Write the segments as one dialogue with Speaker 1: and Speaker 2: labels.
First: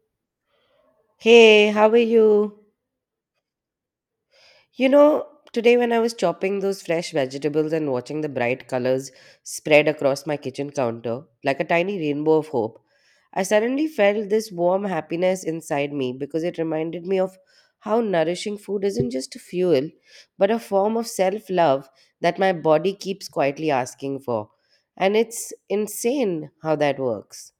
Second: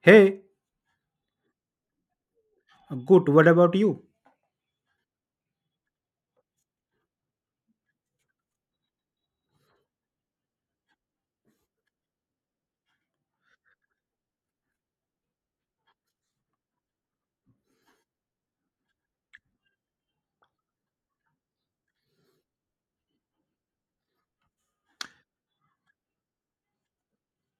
Speaker 1: Hey,
Speaker 2: Hey, how are you?
Speaker 1: good. What about you?
Speaker 2: You know, today when I was chopping those fresh vegetables and watching the bright colors spread across my kitchen counter like a tiny rainbow of hope, I suddenly felt this warm happiness inside me because it reminded me of how nourishing food isn't just a fuel, but a form of self love that my body keeps quietly asking for. And it's insane how that works.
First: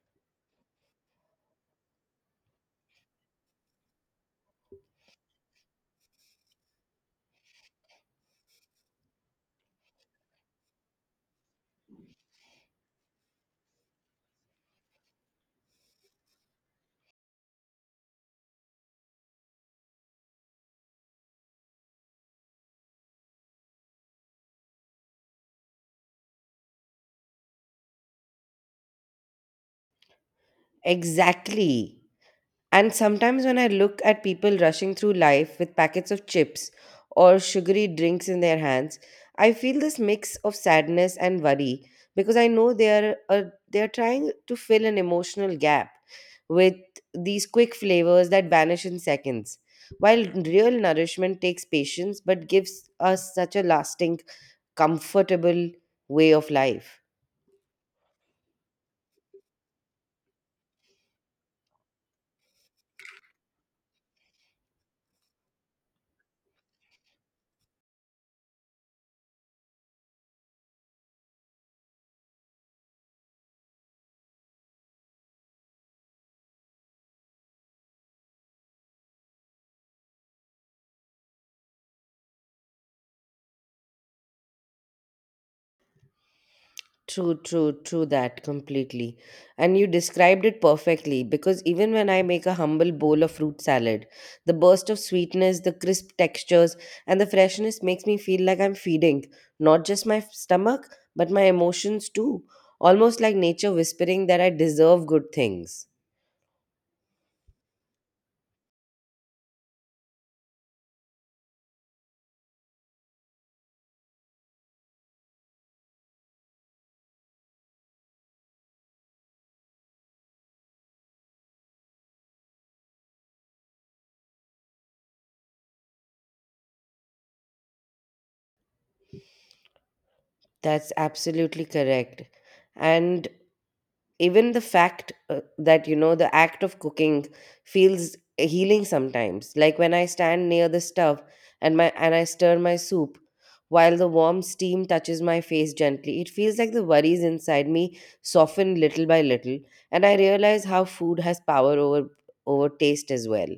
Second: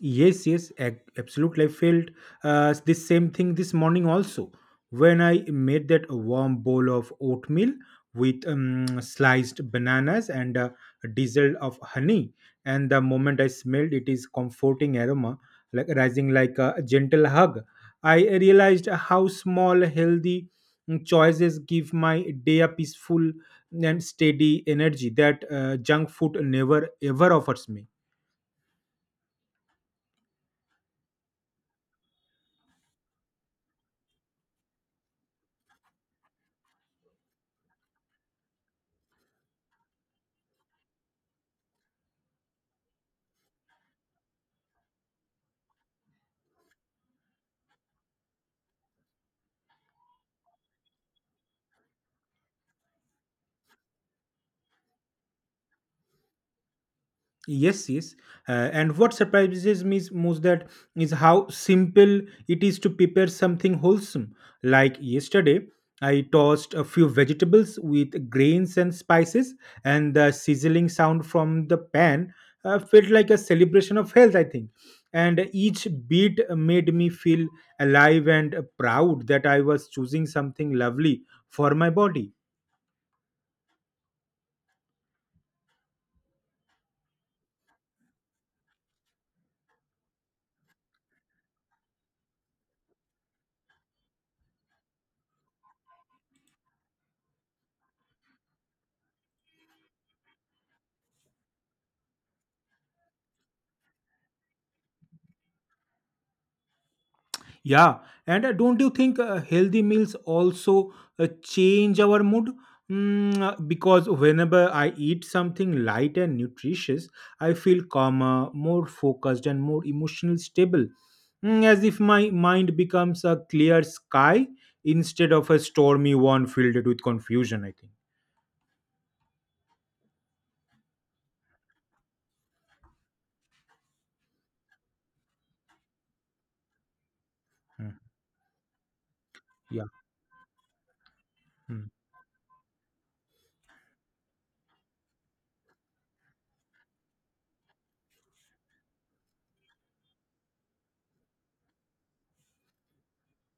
Speaker 1: Yes, yes, absolutely. I felt the same thing this morning also when I made that warm bowl of oatmeal with sliced bananas and a drizzle of honey. And the moment I smelled it is comforting aroma, like rising like a gentle hug. I realized how small, healthy choices give my day a peaceful and steady energy that junk food never ever offers me.
Speaker 2: Exactly. And sometimes when I look at people rushing through life with packets of chips or sugary drinks in their hands, I feel this mix of sadness and worry because I know they are trying to fill an emotional gap with these quick flavors that vanish in seconds. While real nourishment takes patience but gives us such a lasting, comfortable way of life.
Speaker 1: Yes, yes. And what surprises me is most that is how simple it is to prepare something wholesome. Like yesterday, I tossed a few vegetables with grains and spices, and the sizzling sound from the pan felt like a celebration of health, I think. And each bit made me feel alive and proud that I was choosing something lovely for my body.
Speaker 2: True, true, true that completely. And you described it perfectly because even when I make a humble bowl of fruit salad, the burst of sweetness, the crisp textures, and the freshness makes me feel like I'm feeding not just my stomach, but my emotions too. Almost like nature whispering that I deserve good things.
Speaker 1: Yeah, and don't you think healthy meals also change our mood? Because whenever I eat something light and nutritious, I feel calmer, more focused, and more emotionally stable. As if my mind becomes a clear sky instead of a stormy one filled with confusion, I think.
Speaker 2: That's absolutely correct. And even the fact that, you know, the act of cooking
Speaker 1: Mm.
Speaker 2: feels healing sometimes, like
Speaker 1: Yeah.
Speaker 2: when I stand near the stove and
Speaker 1: Mm.
Speaker 2: my and I stir my soup while the warm steam touches my face gently. It feels like the worries inside me soften little by little, and I realize how food has power over taste as well.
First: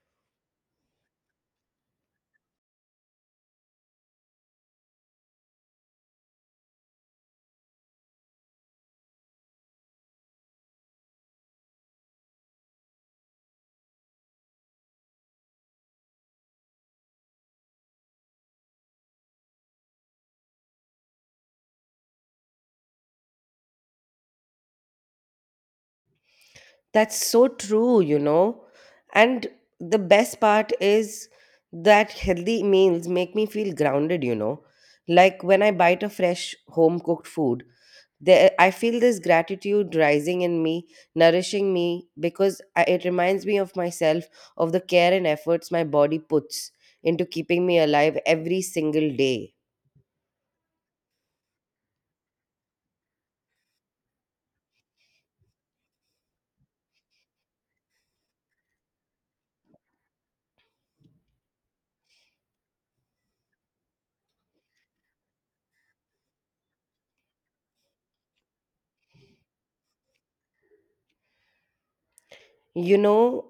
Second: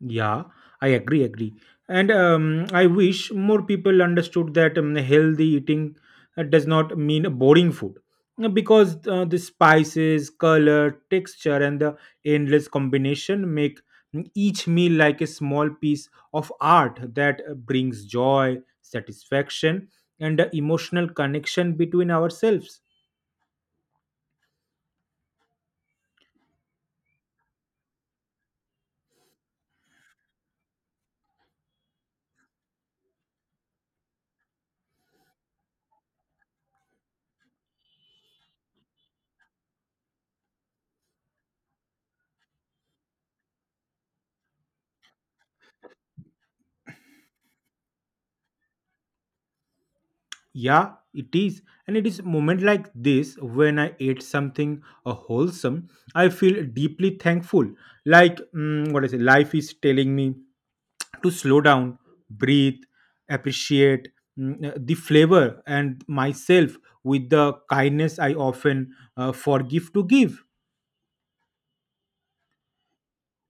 Speaker 1: Yeah, I agree. And I wish more people understood that healthy eating does not mean boring food. Because the spices, color, texture, and the endless combination make each meal like a small piece of art that brings joy, satisfaction, and emotional connection between ourselves.
Speaker 2: That's so true, you know. And the best part is that healthy meals make me feel grounded, you know. Like when I bite a fresh home cooked food, there I feel this gratitude rising in me, nourishing me because it reminds me of myself, of the care and efforts my body puts into keeping me alive every single day.
Speaker 1: Yeah, it is. And it is moment like this when I ate something wholesome, I feel deeply thankful. Like what I say, life is telling me to slow down, breathe, appreciate the flavor and myself with the kindness I often forgive to give.
Speaker 2: You know,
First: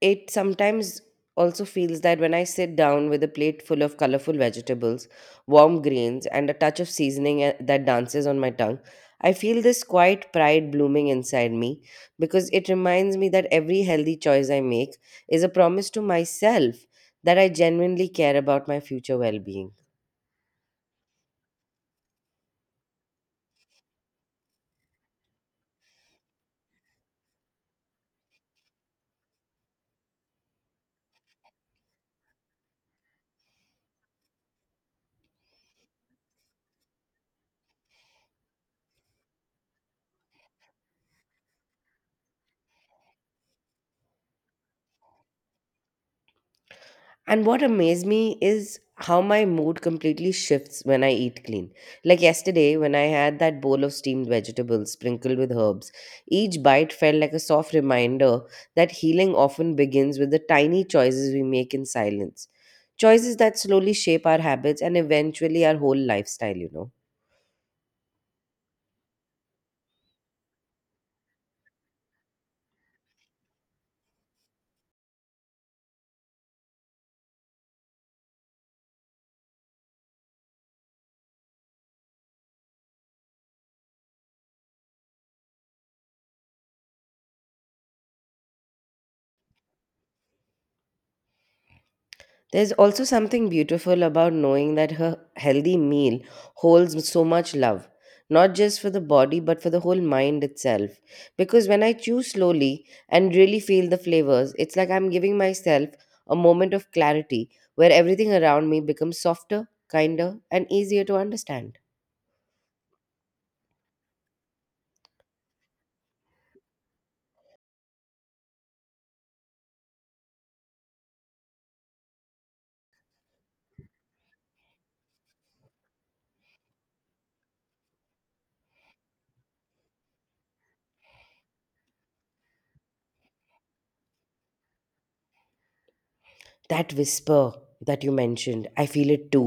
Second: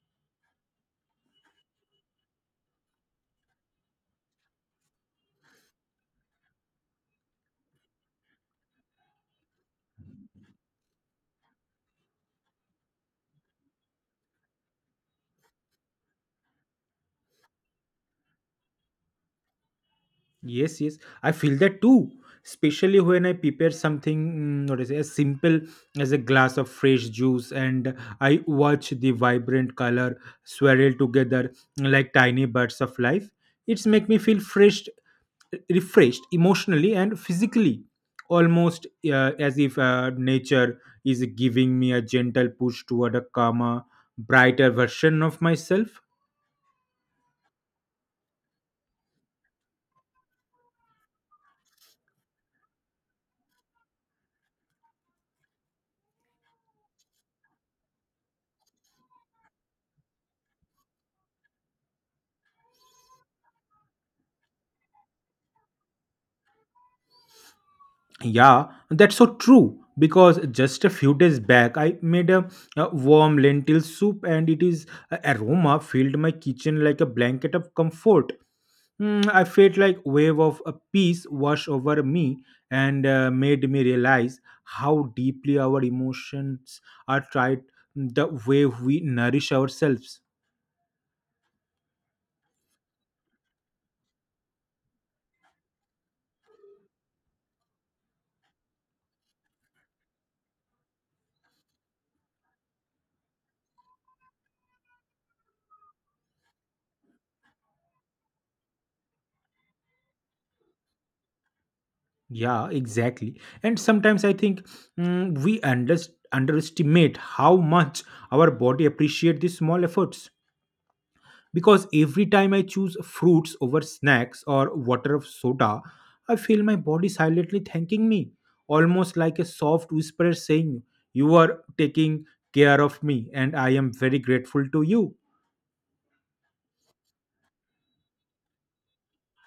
Speaker 2: it sometimes also feels that when I sit down with a plate full of colorful vegetables, warm grains, and a touch of seasoning, eh, that dances on my tongue, I feel this quiet pride blooming inside me because it reminds me that every healthy choice I make is a promise to myself that I genuinely care about my future well being.
Speaker 1: Yes, yes, I feel that too. Especially when I prepare something, what is it, as simple as a glass of fresh juice, and I watch the vibrant color swirl together like tiny birds of life. It's make me feel fresh, refreshed emotionally and physically, almost as if nature is giving me a gentle push toward a calmer, brighter version of myself.
Speaker 2: And what amazed me is how my mood completely shifts when I eat clean. Like yesterday, when I had that bowl of steamed vegetables sprinkled with herbs, each bite felt like a soft reminder that healing often begins with the tiny choices we make in silence. Choices that slowly shape our habits and eventually our whole lifestyle, you know.
Speaker 1: Yeah, that's so true. Because just a few days back, I made a warm lentil soup, and it is a aroma filled my kitchen like a blanket of comfort. I felt like wave of a peace wash over me and made me realize how deeply our emotions are tried the way we nourish ourselves.
Speaker 2: There's also something beautiful about knowing that her healthy meal holds so much love, not just for the body but for the whole mind itself. Because when I chew slowly and really feel the flavors, it's like I'm giving myself a moment of clarity where everything around me becomes softer, kinder, and easier to understand.
Speaker 1: Yeah, exactly. And sometimes I think mm, we under- underestimate how much our body appreciate these small efforts. Because every time I choose fruits over snacks or water of soda, I feel my body silently thanking me, almost like a soft whisper saying, "You are taking care of me, and I am very grateful to you."
Speaker 2: That whisper that you mentioned, I feel it too,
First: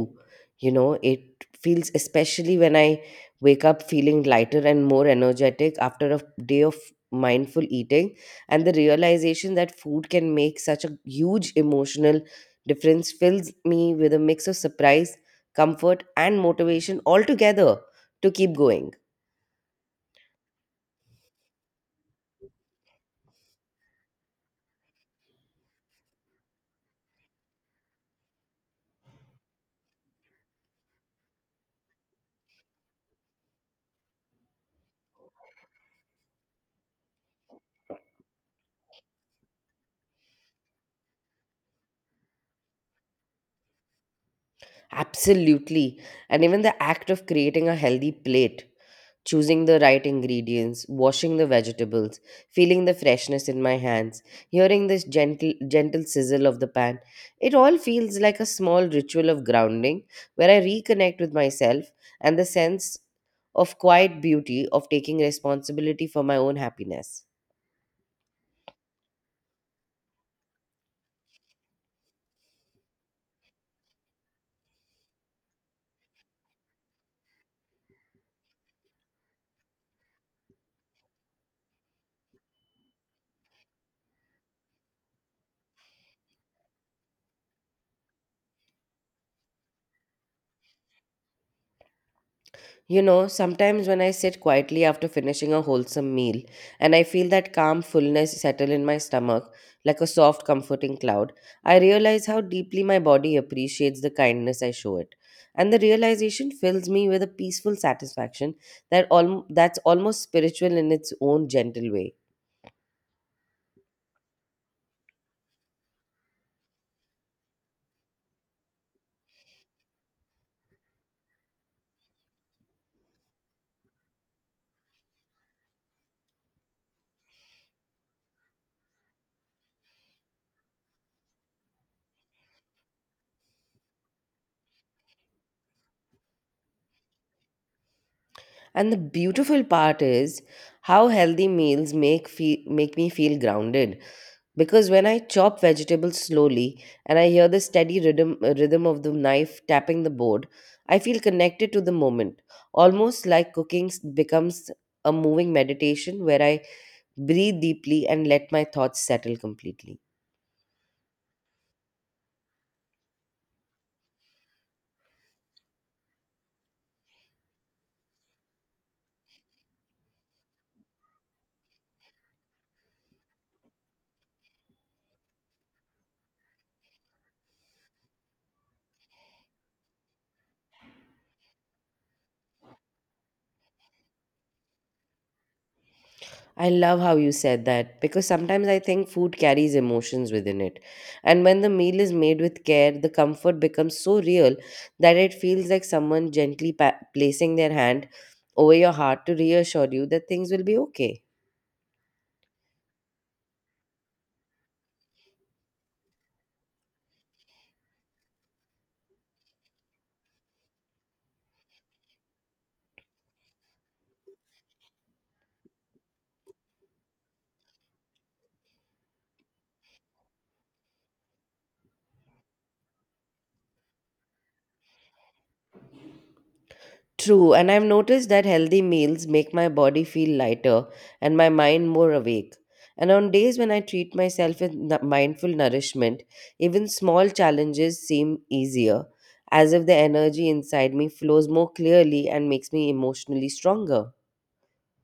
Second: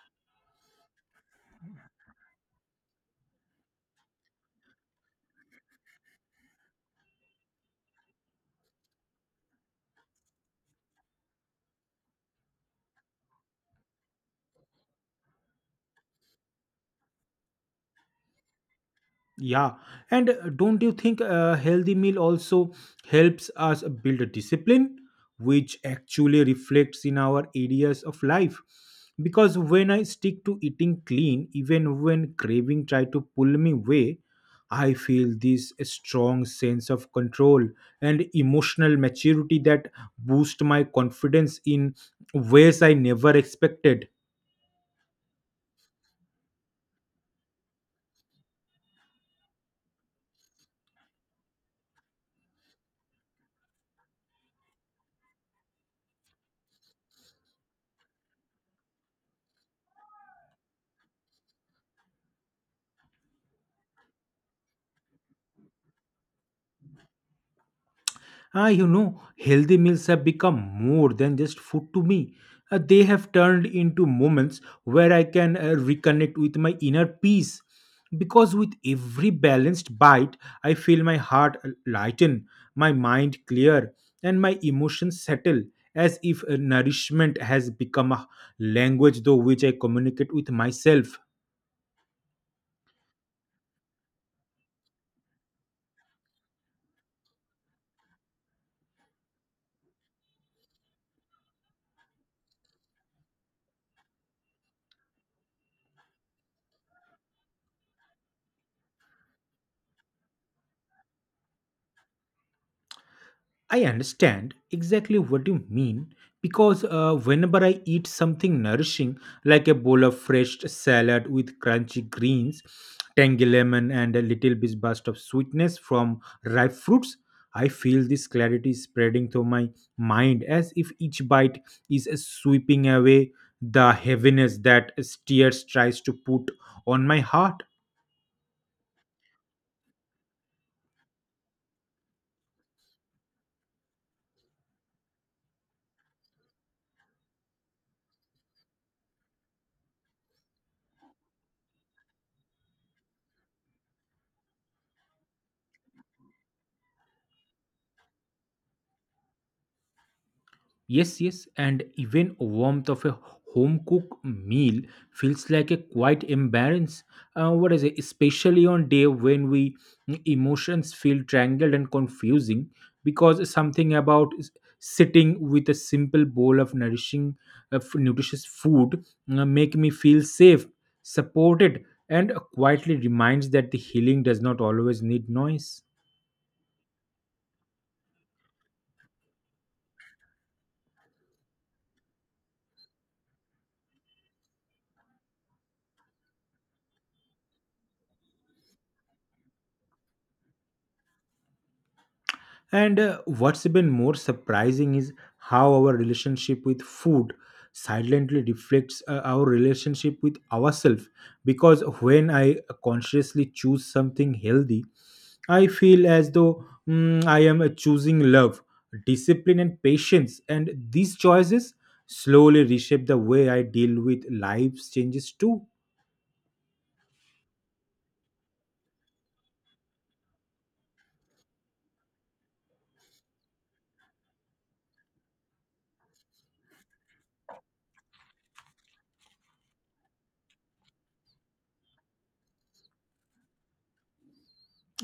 Speaker 2: you know. It feels especially when I wake up feeling lighter and more energetic after a day of mindful eating, and the realization that food can make such a huge emotional difference fills me with a mix of surprise, comfort, and motivation altogether to keep going.
Speaker 1: Yeah, and don't you think a healthy meal also helps us build a discipline, which actually reflects in our areas of life? Because when I stick to eating clean, even when craving try to pull me away, I feel this strong sense of control and emotional maturity that boost my confidence in ways I never expected.
Speaker 2: Absolutely. And even the act of creating a healthy plate, choosing the right ingredients, washing the vegetables, feeling the freshness in my hands, hearing this gentle sizzle of the pan. It all feels like a small ritual of grounding where I reconnect with myself and the sense of quiet beauty of taking responsibility for my own happiness.
Speaker 1: Ah, you know, healthy meals have become more than just food to me. They have turned into moments where I can reconnect with my inner peace. Because with every balanced bite, I feel my heart ah, lighten, my mind clear, and my emotions settle, as if nourishment has become a language through which I communicate with myself.
Speaker 2: You know, sometimes when I sit quietly after finishing a wholesome meal and I feel that calm fullness settle in my stomach like a soft, comforting cloud, I realize how deeply my body appreciates the kindness I show it. And the realization fills me with a peaceful satisfaction that's almost spiritual in its own gentle way.
Speaker 1: I understand exactly what you mean because whenever I eat something nourishing, like a bowl of fresh salad with crunchy greens, tangy lemon, and a little bit burst of sweetness from ripe fruits, I feel this clarity spreading through my mind as if each bite is sweeping away the heaviness that Steers tries to put on my heart.
Speaker 2: And the beautiful part is how healthy meals make me feel grounded, because when I chop vegetables slowly and I hear the steady rhythm of the knife tapping the board, I feel connected to the moment, almost like becomes a moving meditation where I breathe deeply and let my thoughts settle completely.
Speaker 1: Yes, yes, and even warmth of a home cooked meal feels like a quite embarrass. What is it? Especially on day when we emotions feel tangled and confusing, because something about sitting with a simple bowl of nutritious food make me feel safe, supported, and quietly reminds that the healing does not always need noise.
Speaker 2: I love how you said that because sometimes I think food carries emotions within it. And when the meal is made with care, the comfort becomes so real that it feels like someone gently placing their hand over your heart to reassure you that things will be okay.
Speaker 1: And what's even more surprising is how our relationship with food silently reflects our relationship with ourselves. Because when I consciously choose something healthy, I feel as though I am choosing love, discipline, and patience. And these choices slowly reshape the way I deal with life's changes too.
Speaker 2: True, and I've noticed that healthy meals make my body feel lighter and my mind more awake. And on days when I treat myself with mindful nourishment, even small challenges seem easier, as if the energy inside me flows more clearly and makes me emotionally stronger.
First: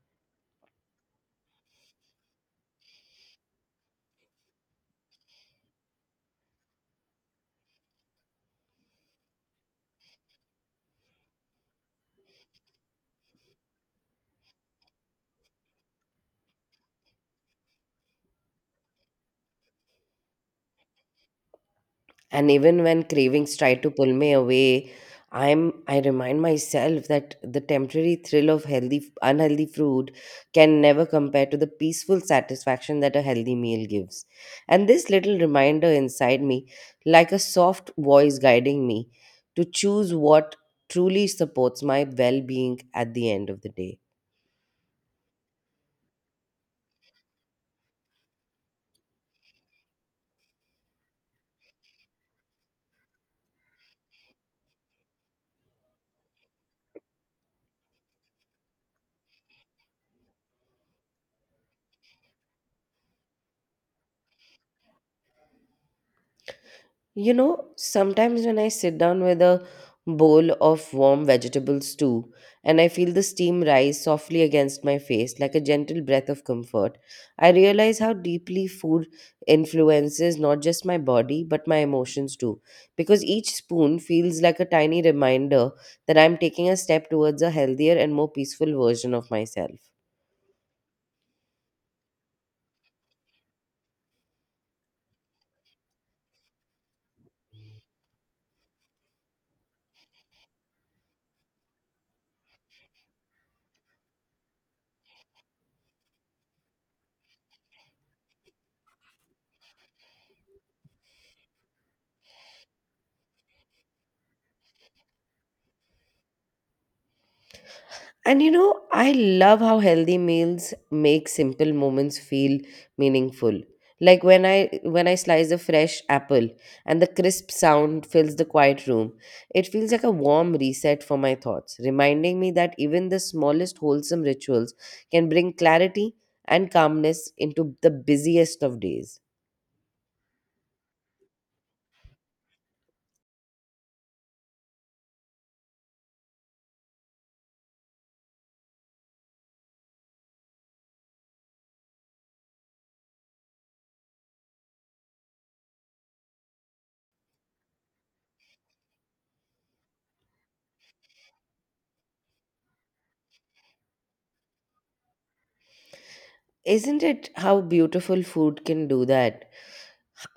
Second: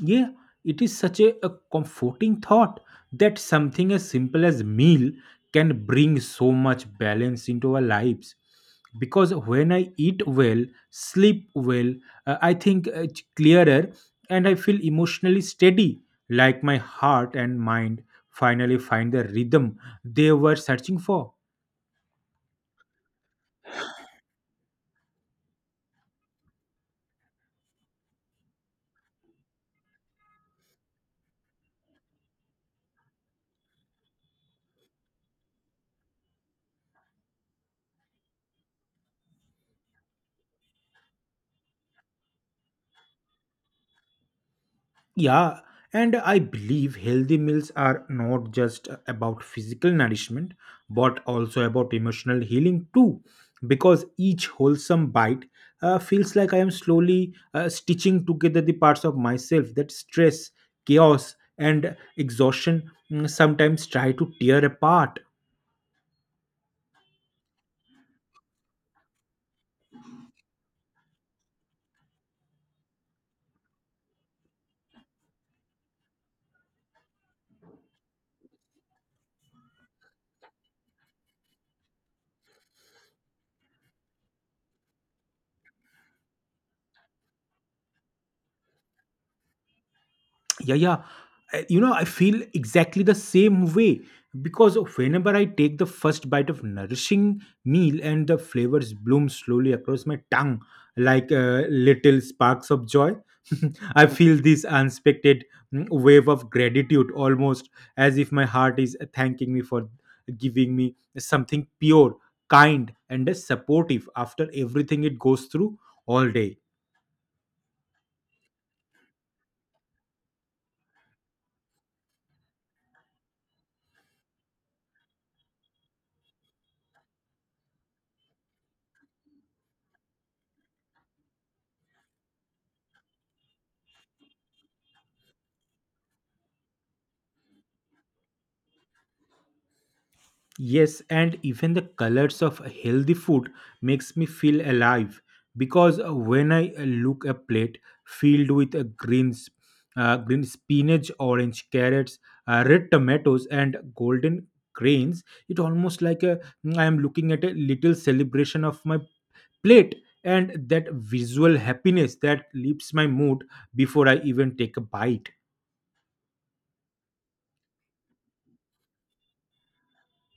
Speaker 1: Yeah, it is such a comforting thought that something as simple as meal can bring so much balance into our lives. Because when I eat well, sleep well, I think it's clearer and I feel emotionally steady, like my heart and mind finally find the rhythm they were searching for.
Speaker 2: And even when cravings try to pull me away, I'm I remind myself that the temporary thrill of healthy unhealthy food can never compare to the peaceful satisfaction that a healthy meal gives. And this little reminder inside me, like a soft voice guiding me to choose what truly supports my well-being at the end of the day.
Speaker 1: Yeah, and I believe healthy meals are not just about physical nourishment, but also about emotional healing too. Because each wholesome bite feels like I am slowly stitching together the parts of myself that stress, chaos, and exhaustion sometimes try to tear apart.
Speaker 2: You know, sometimes when I sit down with a bowl of warm vegetable stew and I feel the steam rise softly against my face like a gentle breath of comfort, I realize how deeply food influences not just my body but my emotions too. Because each spoon feels like a tiny reminder that I'm taking a step towards a healthier and more peaceful version of myself.
Speaker 1: Yeah, yeah, you know, I feel exactly the same way because whenever I take the first bite of nourishing meal and the flavors bloom slowly across my tongue like little sparks of joy I feel this unexpected wave of gratitude, almost as if my heart is thanking me for giving me something pure, kind, and supportive after everything it goes through all day.
Speaker 2: And you know, I love how healthy meals make simple moments feel meaningful. Like when I slice a fresh apple and the crisp sound fills the quiet room, it feels like a warm reset for my thoughts, reminding me that even the smallest wholesome rituals can bring clarity and calmness into the busiest of days.
Speaker 1: Yes, and even the colors of healthy food makes me feel alive because when I look a plate filled with greens, green spinach, orange carrots, red tomatoes, and golden grains, it almost like a, I am looking at a little celebration of my plate and that visual happiness that lifts my mood before I even take a bite.
Speaker 2: Isn't it how beautiful food can do that?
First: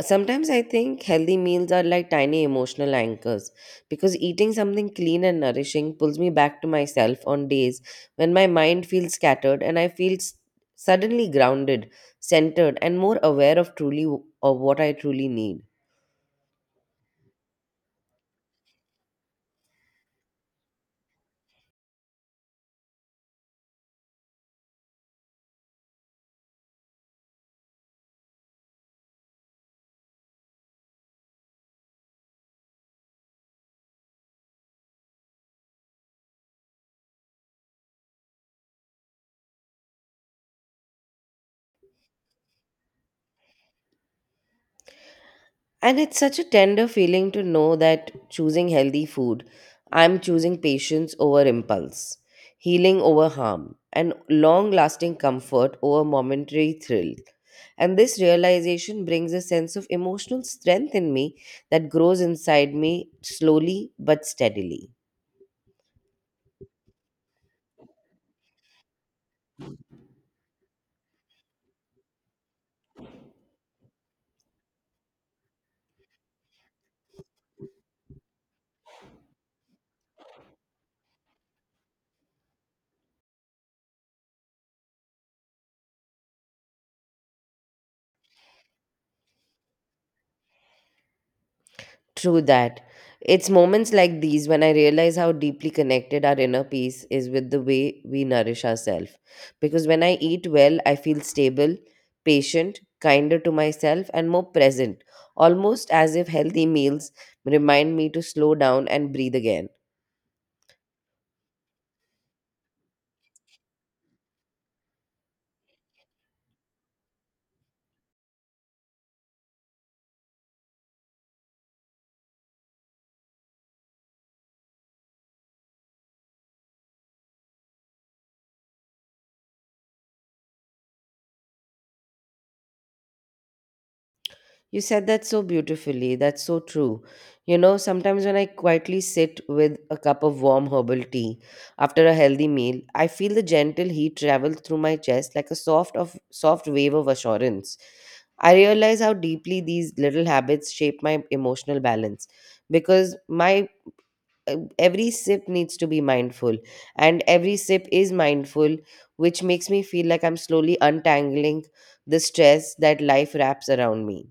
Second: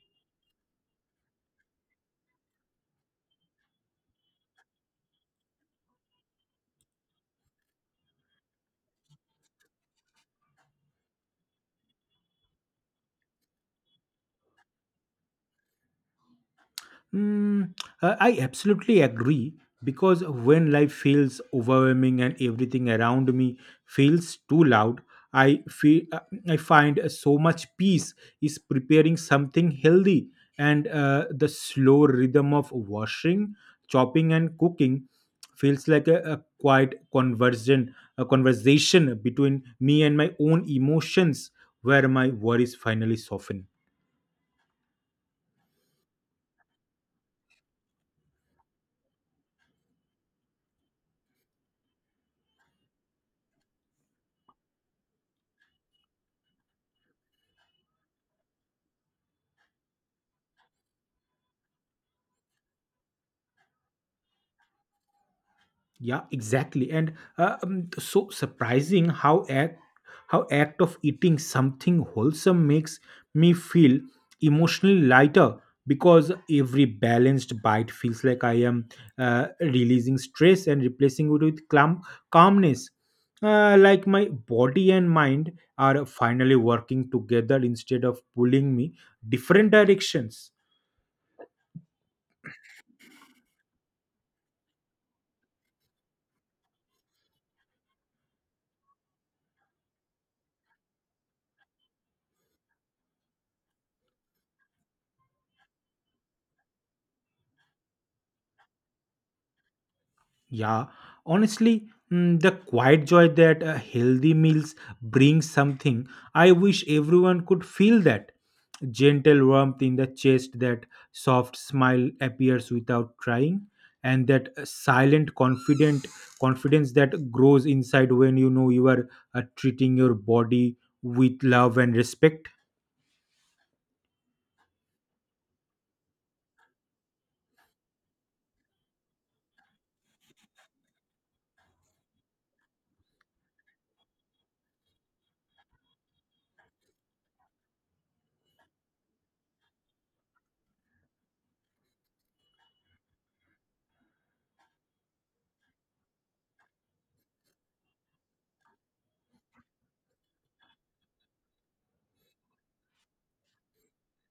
Speaker 2: Sometimes I think healthy meals are like tiny emotional anchors because eating something clean and nourishing pulls me back to myself on days when my mind feels scattered and I feel suddenly grounded, centered, and more aware of of what I truly need.
Speaker 1: Mm, I absolutely agree because when life feels overwhelming and everything around me feels too loud, I feel uh, I find so much peace is preparing something healthy and the slow rhythm of washing, chopping, and cooking feels like a quiet conversion, a conversation between me and my own emotions, where my worries finally soften.
Speaker 2: And it's such a tender feeling to know that choosing healthy food, I'm choosing patience over impulse, healing over harm, and long lasting comfort over momentary thrill. And this realization brings a sense of emotional strength in me that grows inside me slowly but steadily.
Speaker 1: Yeah, exactly. And so surprising how act of eating something wholesome makes me feel emotionally lighter because every balanced bite feels like I am releasing stress and replacing it with calmness. Like my body and mind are finally working together instead of pulling me different directions.
Speaker 2: True that. It's moments like these when I realize how deeply connected our inner peace is with the way we nourish ourselves. Because when I eat well, I feel stable, patient, kinder to myself, and more present, almost as if healthy meals remind me to slow down and breathe again.
Speaker 1: Yeah, honestly, the quiet joy that healthy meals brings something. I wish everyone could feel that gentle warmth in the chest, that soft smile appears without trying, and that silent, confident confidence that grows inside when you know you are treating your body with love and respect.
Speaker 2: You said that so beautifully. That's so true. You know, sometimes when I quietly sit with a cup of warm herbal tea after a healthy meal, I feel the gentle heat travel through my chest like a soft of soft wave of assurance. I realize how deeply these little habits shape my emotional balance because my every sip needs to be mindful and every sip is mindful, which makes me feel like I'm slowly untangling the stress that life wraps around me.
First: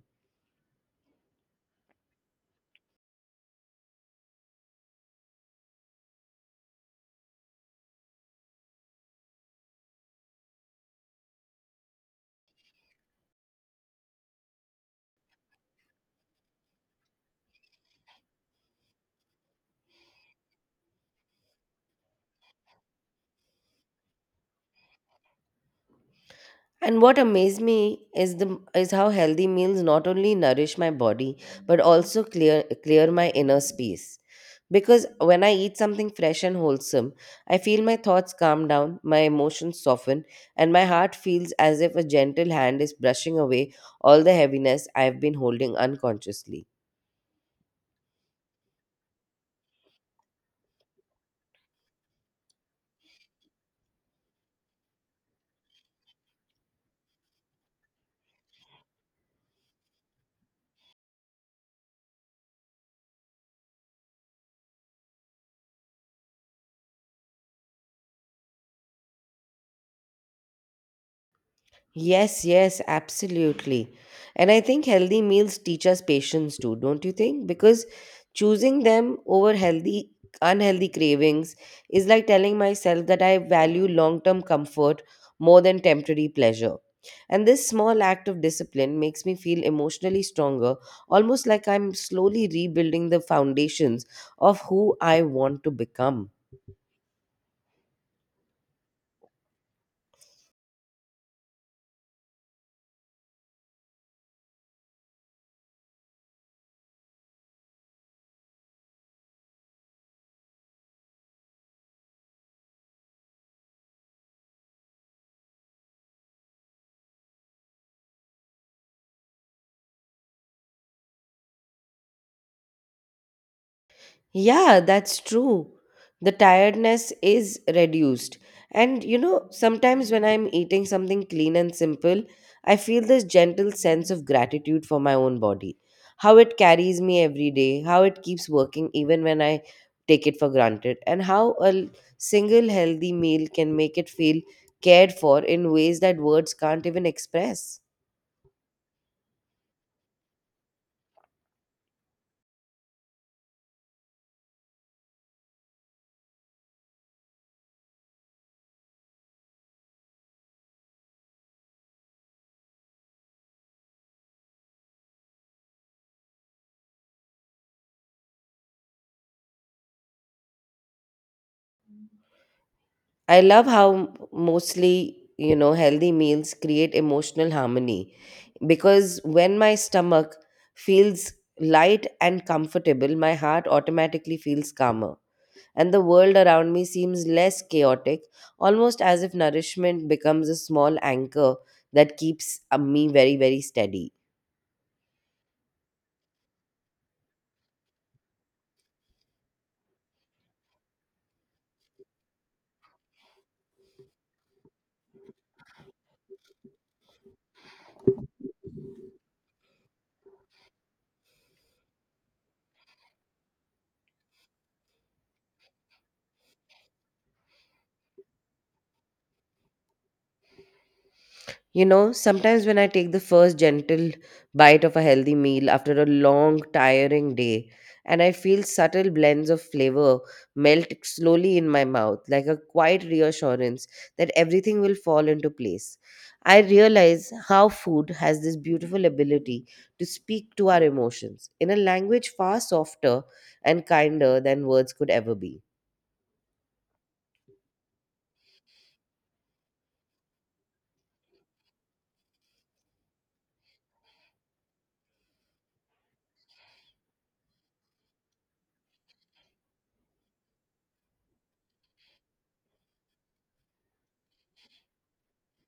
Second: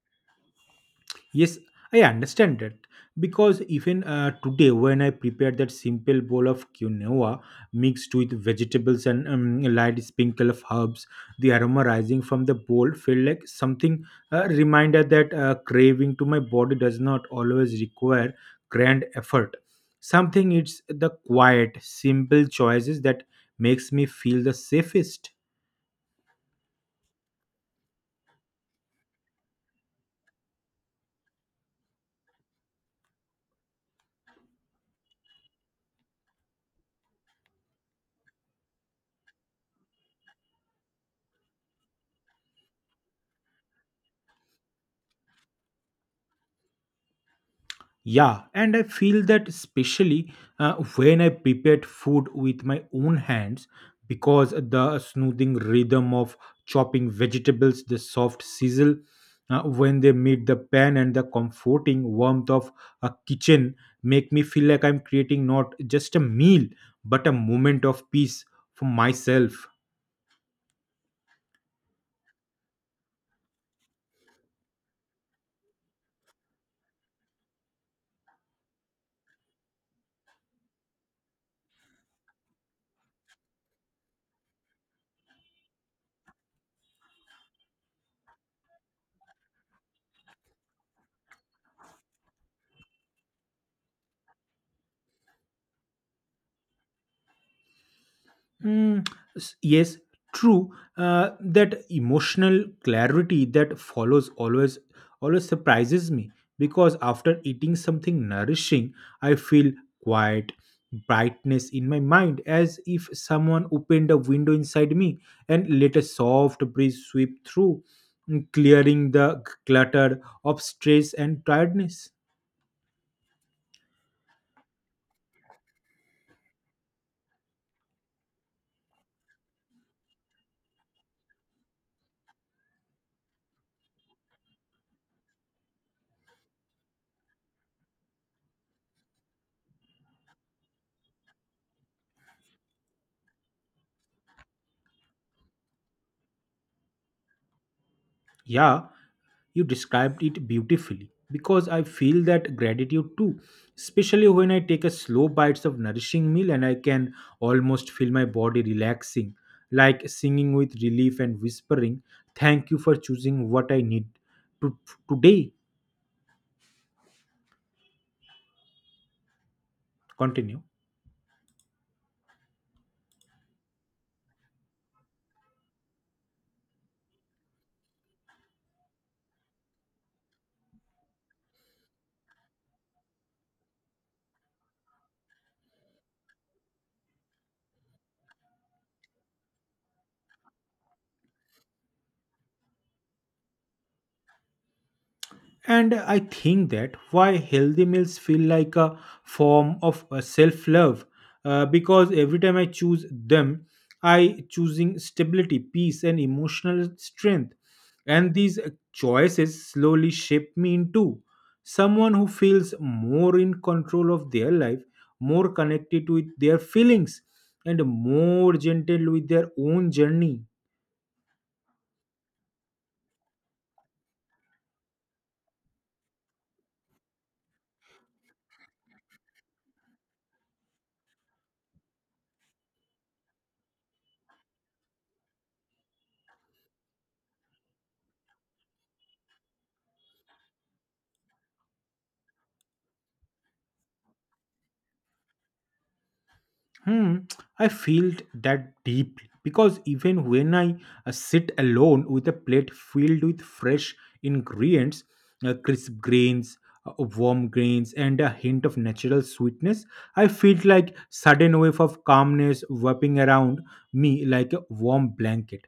Speaker 1: Yes, I understand that because even today, when I prepared that simple bowl of quinoa mixed with vegetables and light sprinkle of herbs, the aroma rising from the bowl felt like something a reminder that craving to my body does not always require grand effort. Something it's the quiet, simple choices that makes me feel the safest.
Speaker 2: And what amazed me is the is how healthy meals not only nourish my body but also clear my inner space. Because when I eat something fresh and wholesome, I feel my thoughts calm down, my emotions soften, and my heart feels as if a gentle hand is brushing away all the heaviness I have been holding unconsciously.
Speaker 1: Yeah, and I feel that especially when I prepared food with my own hands because the smoothing rhythm of chopping vegetables, the soft sizzle when they meet the pan, and the comforting warmth of a kitchen make me feel like I'm creating not just a meal but a moment of peace for myself.
Speaker 2: Yes, yes, absolutely. And I think healthy meals teach us patience too, don't you think? Because choosing them over healthy, unhealthy cravings is like telling myself that I value long term comfort more than temporary pleasure. And this small act of discipline makes me feel emotionally stronger, almost like I'm slowly rebuilding the foundations of who I want to become.
Speaker 1: Mm, yes, true. That emotional clarity that follows always surprises me because after eating something nourishing, I feel quiet brightness in my mind as if someone opened a window inside me and let a soft breeze sweep through, clearing the clutter of stress and tiredness.
Speaker 2: Yeah, that's true. The tiredness is reduced. And you know, sometimes when I'm eating something clean and simple, I feel this gentle sense of gratitude for my own body. How it carries me every day, how it keeps working even when I take it for granted, and how single healthy meal can make it feel cared for in ways that words can't even express.
Speaker 1: Yeah, you described it beautifully because I feel that gratitude too, especially when I take a slow bites of nourishing meal and I can almost feel my body relaxing, like singing with relief and whispering, thank you for choosing what I need to, today. Continue.
Speaker 2: I love how mostly, you know, healthy meals create emotional harmony because when my stomach feels light and comfortable, my heart automatically feels calmer. And the world around me seems less chaotic, almost as if nourishment becomes a small anchor that keeps me very, very steady.
Speaker 1: And I think that why healthy meals feel like a form of self love because every time I choose them, I choosing stability, peace, and emotional strength. And these choices slowly shape me into someone who feels more in control of their life, more connected with their feelings, and more gentle with their own journey.
Speaker 2: You know, sometimes when I take the first gentle bite of a healthy meal after a long, tiring day, and I feel subtle blends of flavor melt slowly in my mouth, like a quiet reassurance that everything will fall into place. I realize how food has this beautiful ability to speak to our emotions in a language far softer and kinder than words could ever be.
Speaker 1: Hmm, I feel that deeply because even when I sit alone with a plate filled with fresh ingredients, uh, crisp grains, warm grains, and a hint of natural sweetness, I feel like sudden wave of calmness wrapping around me like a warm blanket,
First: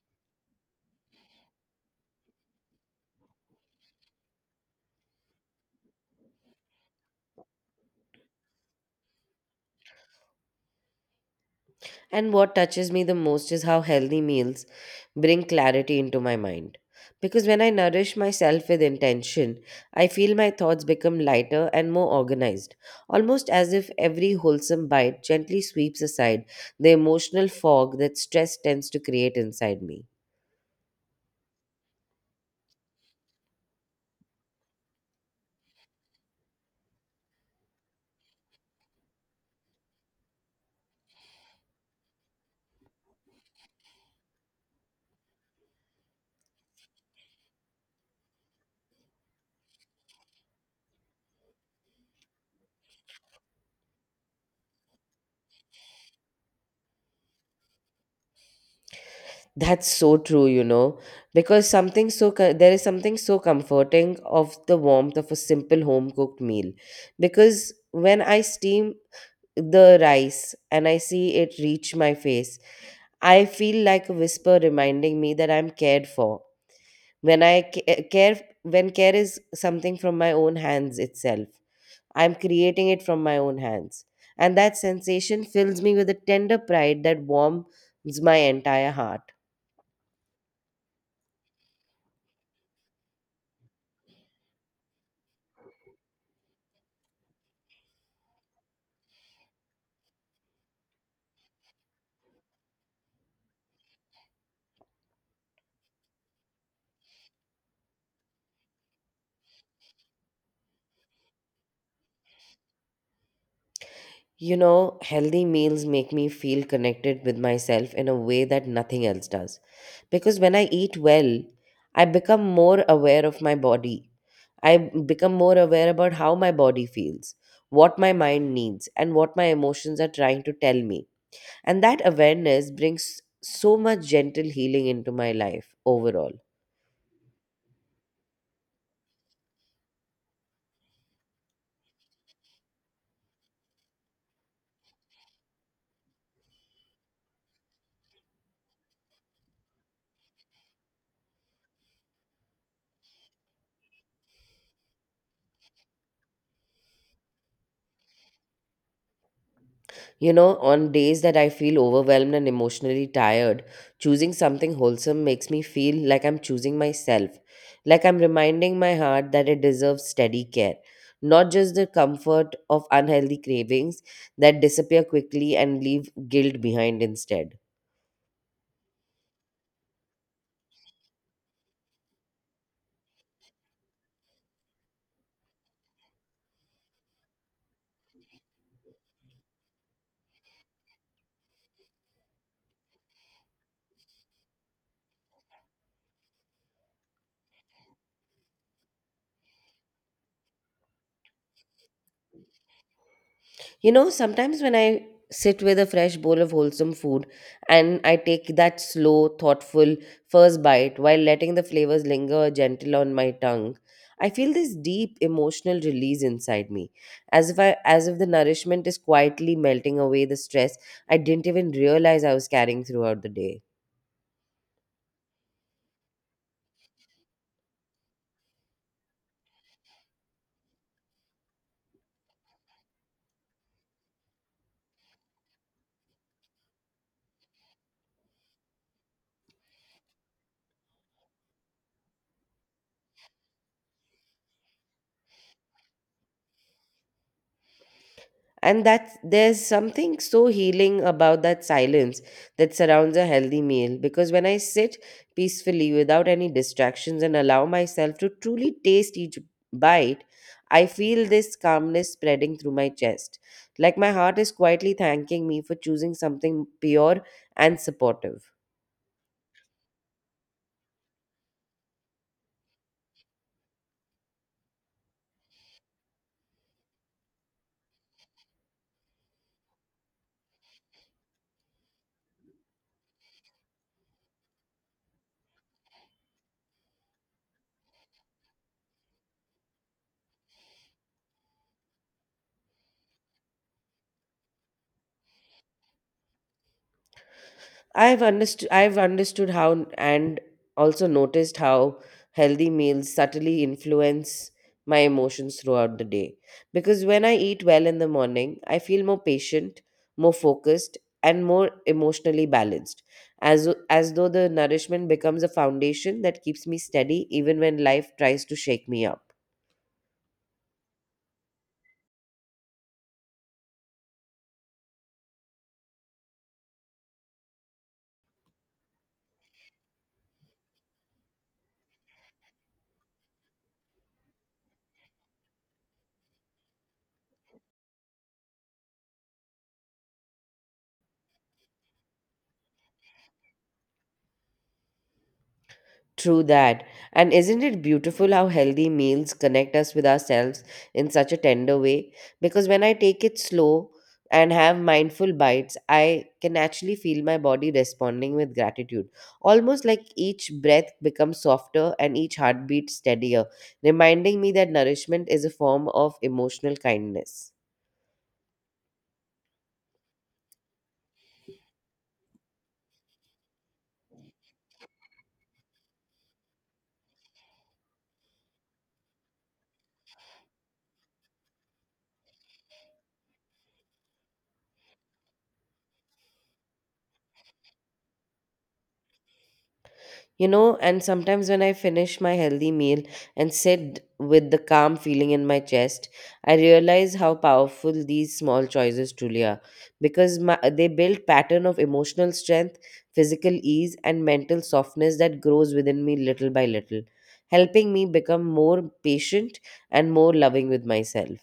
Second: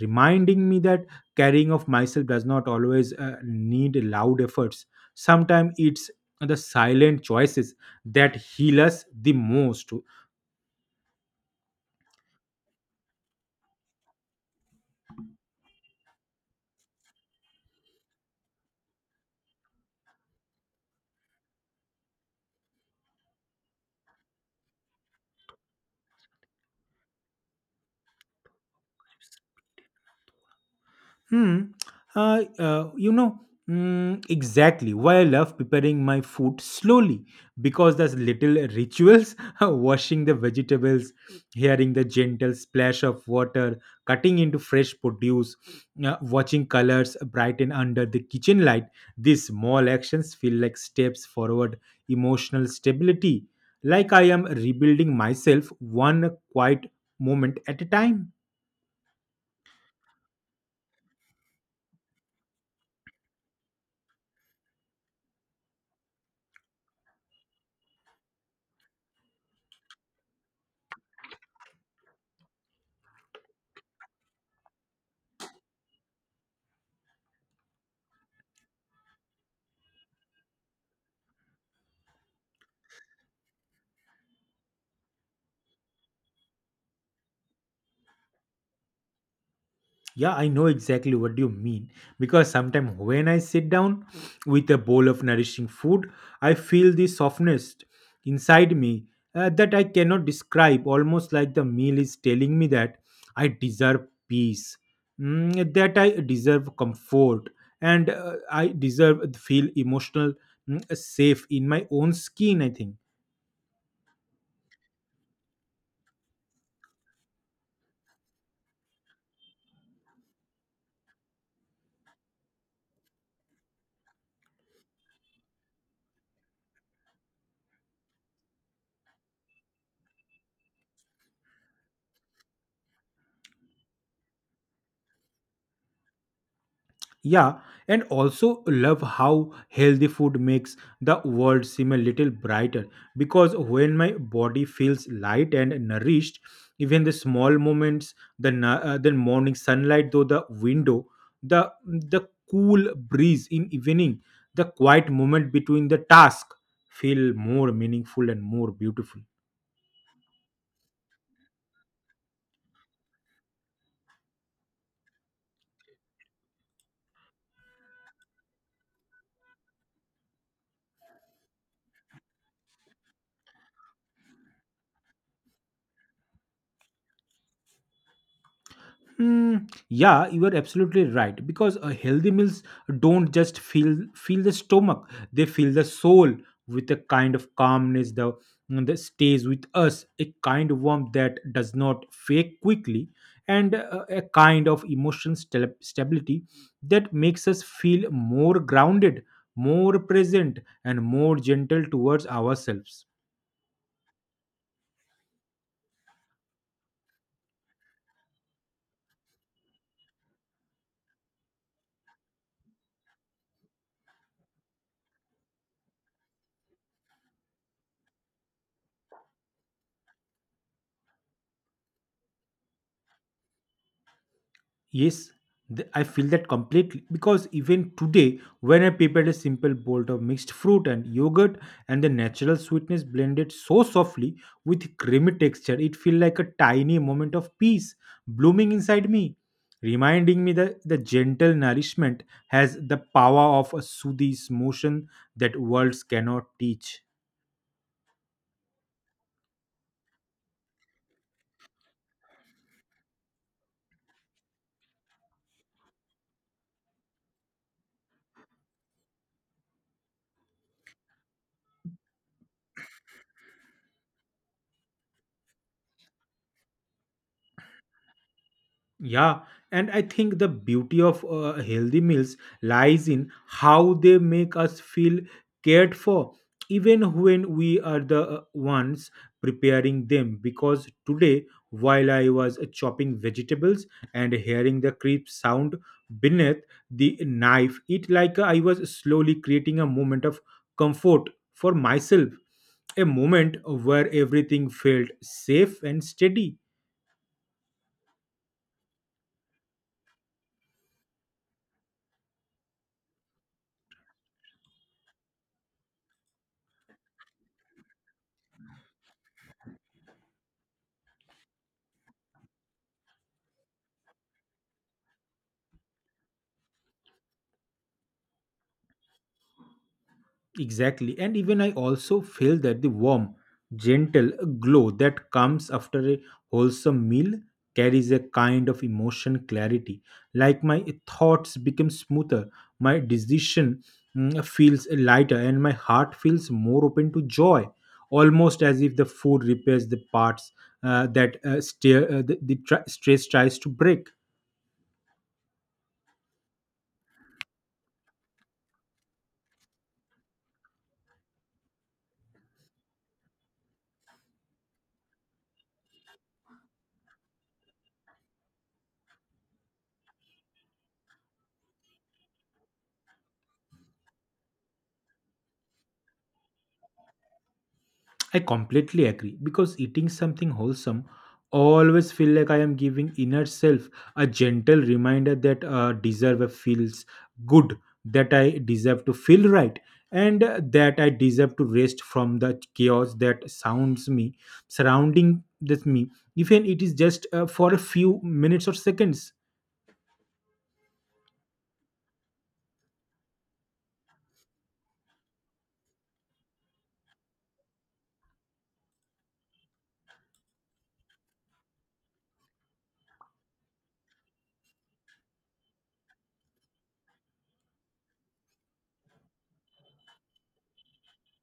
Speaker 1: reminding me that caring of myself does not always need loud efforts. Sometimes it's the silent choices that heal us the most.
Speaker 2: And what touches me the most is how healthy meals bring clarity into my mind. Because when I nourish myself with intention, I feel my thoughts become lighter and more organized, almost as if every wholesome bite gently sweeps aside the emotional fog that stress tends to create inside me.
Speaker 1: Hmm. Uh, uh, you know, exactly why I love preparing my food slowly because there's little rituals washing the vegetables, hearing the gentle splash of water, cutting into fresh produce, watching colors brighten under the kitchen light. These small actions feel like steps forward, emotional stability, like I am rebuilding myself one quiet moment at a time.
Speaker 2: That's so true, you know, because there is something so comforting of the warmth of a simple home cooked meal. Because when I steam the rice and I see it reach my face, I feel like a whisper reminding me that I'm cared for. When I ca- eh, care, when care is something from my own hands itself, I'm creating it from my own hands, and that sensation fills me with a tender pride that warms my entire heart.
Speaker 1: Yeah, I know exactly what you mean because sometimes when I sit down with a bowl of nourishing food, I feel the softness inside me, that I cannot describe, almost like the meal is telling me that I deserve peace, that I deserve comfort, and I deserve to feel emotional, safe in my own skin, I think.
Speaker 2: You know, healthy meals make me feel connected with myself in a way that nothing else does. Because when I eat well, I become more aware of my body I become more aware about how my body feels, what my mind needs, and what my emotions are trying to tell me. And that awareness brings so much gentle healing into my life overall.
Speaker 1: Yeah, and also love how healthy food makes the world seem a little brighter because when my body feels light and nourished, even the small moments, the morning sunlight through the window, the cool breeze in evening, the quiet moment between the task feel more meaningful and more beautiful.
Speaker 2: You know, on days that I feel overwhelmed and emotionally tired, choosing something wholesome makes me feel like I'm choosing myself, like I'm reminding my heart that it deserves steady care, not just the comfort of unhealthy cravings that disappear quickly and leave guilt behind instead.
Speaker 1: Hmm. Yeah, you are absolutely right because a healthy meals don't just feel the stomach; they feel the soul with a kind of calmness, that stays with us, a kind of warmth that does not fade quickly, and a kind of emotional stability that makes us feel more grounded, more present, and more gentle towards ourselves.
Speaker 2: You know, sometimes when I sit with a fresh bowl of wholesome food and I take that slow, thoughtful first bite while letting the flavors linger gentle on my tongue, I feel this deep emotional release inside me, as if the nourishment is quietly melting away the stress I didn't even realize I was carrying throughout the day.
Speaker 1: Yes, I feel that completely because even today, when I prepared a simple bowl of mixed fruit and yogurt, and the natural sweetness blended so softly with creamy texture, it felt like a tiny moment of peace blooming inside me, reminding me that the gentle nourishment has the power of a soothing motion that words cannot teach.
Speaker 2: And that there's something so healing about that silence that surrounds a healthy meal because when I sit peacefully without any distractions and allow myself to truly taste each bite, I feel this calmness spreading through my chest, like my heart is quietly thanking me for choosing something pure and supportive.
Speaker 1: Yeah, and I think the beauty of healthy meals lies in how they make us feel cared for, even when we are the ones preparing them. Because today, while I was chopping vegetables and hearing the crisp sound beneath the knife, it like I was slowly creating a moment of comfort for myself, a moment where everything felt safe and steady.
Speaker 2: I've understood how and also noticed how healthy meals subtly influence my emotions throughout the day. Because when I eat well in the morning, I feel more patient, more focused, and more emotionally balanced. As though the nourishment becomes a foundation that keeps me steady even when life tries to shake me up.
Speaker 1: Exactly. And even I also feel that the warm, gentle glow that comes after a wholesome meal carries a kind of emotion clarity. Like my thoughts become smoother, my decision, feels lighter, and my heart feels more open to joy. Almost as if the food repairs the parts, that steer, the tr- stress tries to break.
Speaker 2: True that. And isn't it beautiful how healthy meals connect us with ourselves in such a tender way? Because when I take it slow and have mindful bites, I can actually feel my body responding with gratitude. Almost like each breath becomes softer and each heartbeat steadier, reminding me that nourishment is a form of emotional kindness.
Speaker 1: I completely agree because eating something wholesome always feel like I am giving inner self a gentle reminder that deserve feels good, that I deserve to feel right, and that I deserve to rest from the chaos that sounds me surrounding this me, even it is just for a few minutes or seconds.
Speaker 2: You know, and sometimes when I finish my healthy meal and sit with the calm feeling in my chest, I realize how powerful these small choices truly are, because my, they build pattern of emotional strength, physical ease and mental softness that grows within me little by little, helping me become more patient and more loving with myself.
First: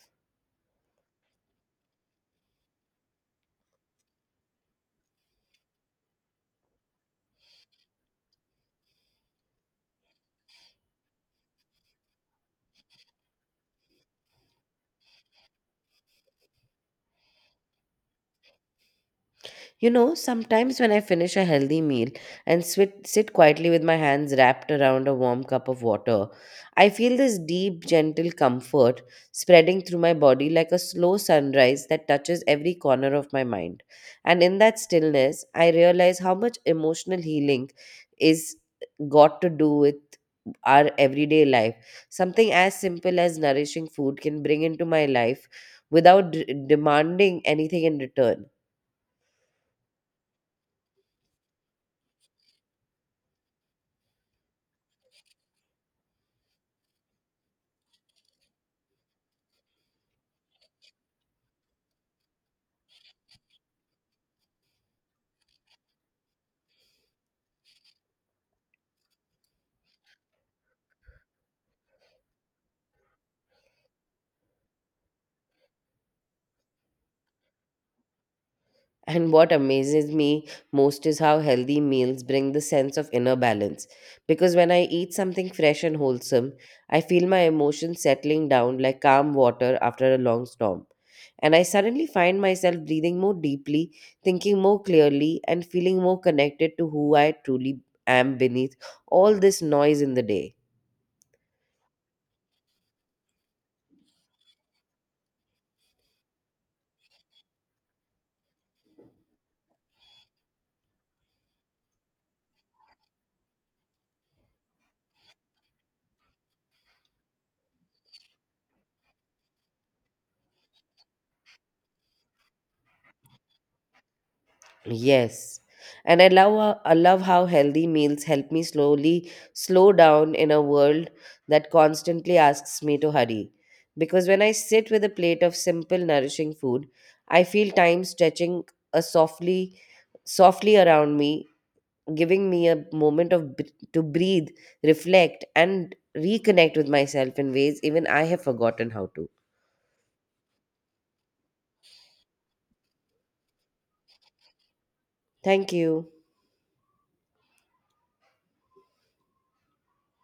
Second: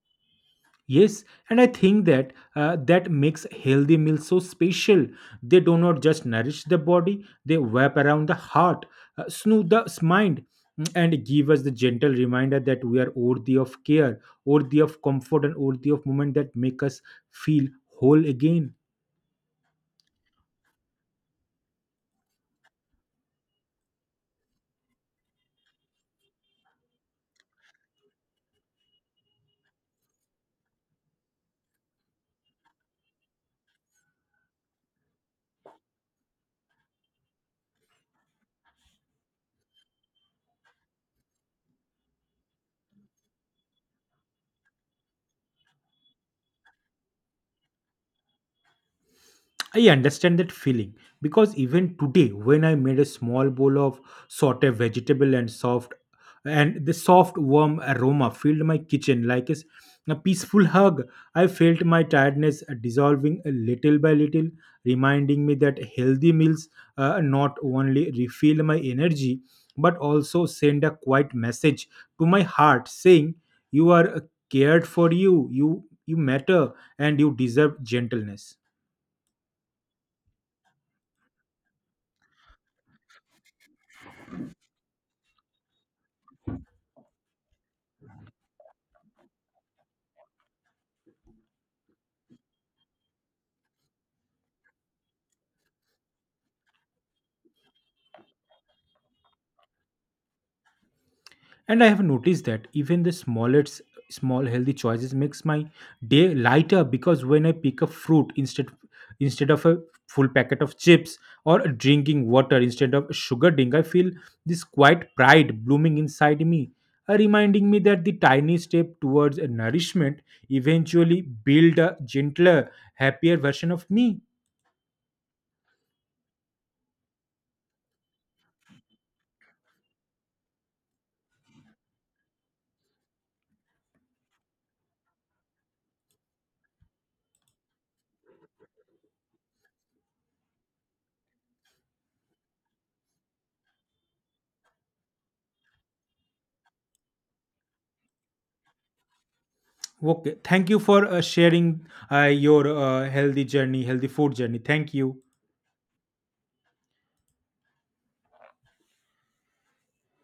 Speaker 1: Yes, and I think that that makes healthy meals so special. They do not just nourish the body; they wrap around the heart, soothe the mind, and give us the gentle reminder that we are worthy of care, worthy of comfort, and worthy of moment that make us feel whole again.
Speaker 2: You know, sometimes when I finish a healthy meal and sit quietly with my hands wrapped around a warm cup of water, I feel this deep, gentle comfort spreading through my body like a slow sunrise that touches every corner of my mind. And in that stillness, I realize how much emotional healing is got to do with our everyday life. Something as simple as nourishing food can bring into my life without demanding anything in return.
Speaker 1: I understand that feeling because even today, when I made a small bowl of sauté vegetable and soft, and the soft warm aroma filled my kitchen like a peaceful hug, I felt my tiredness dissolving little by little, reminding me that healthy meals not only refill my energy but also send a quiet message to my heart saying, "You are cared for. You matter, and you deserve gentleness."
Speaker 2: And what amazes me most is how healthy meals bring the sense of inner balance. Because when I eat something fresh and wholesome, I feel my emotions settling down like calm water after a long storm. And I suddenly find myself breathing more deeply, thinking more clearly, and feeling more connected to who I truly am beneath all this noise in the day.
Speaker 1: And I have noticed that even the small healthy choices makes my day lighter because when I pick a fruit instead of a full packet of chips or drinking water instead of sugar drink, I feel this quiet pride blooming inside me, reminding me that the tiny step towards a nourishment eventually build a gentler, happier version of me.
Speaker 2: Yes. And I love how healthy meals help me slowly slow down in a world that constantly asks me to hurry. Because when I sit with a plate of simple nourishing food, I feel time stretching a softly around me, giving me a moment of to breathe, reflect and reconnect with myself in ways even I have forgotten how to.
Speaker 1: Okay, thank you for sharing healthy food journey. Thank you.
Speaker 2: Thank you.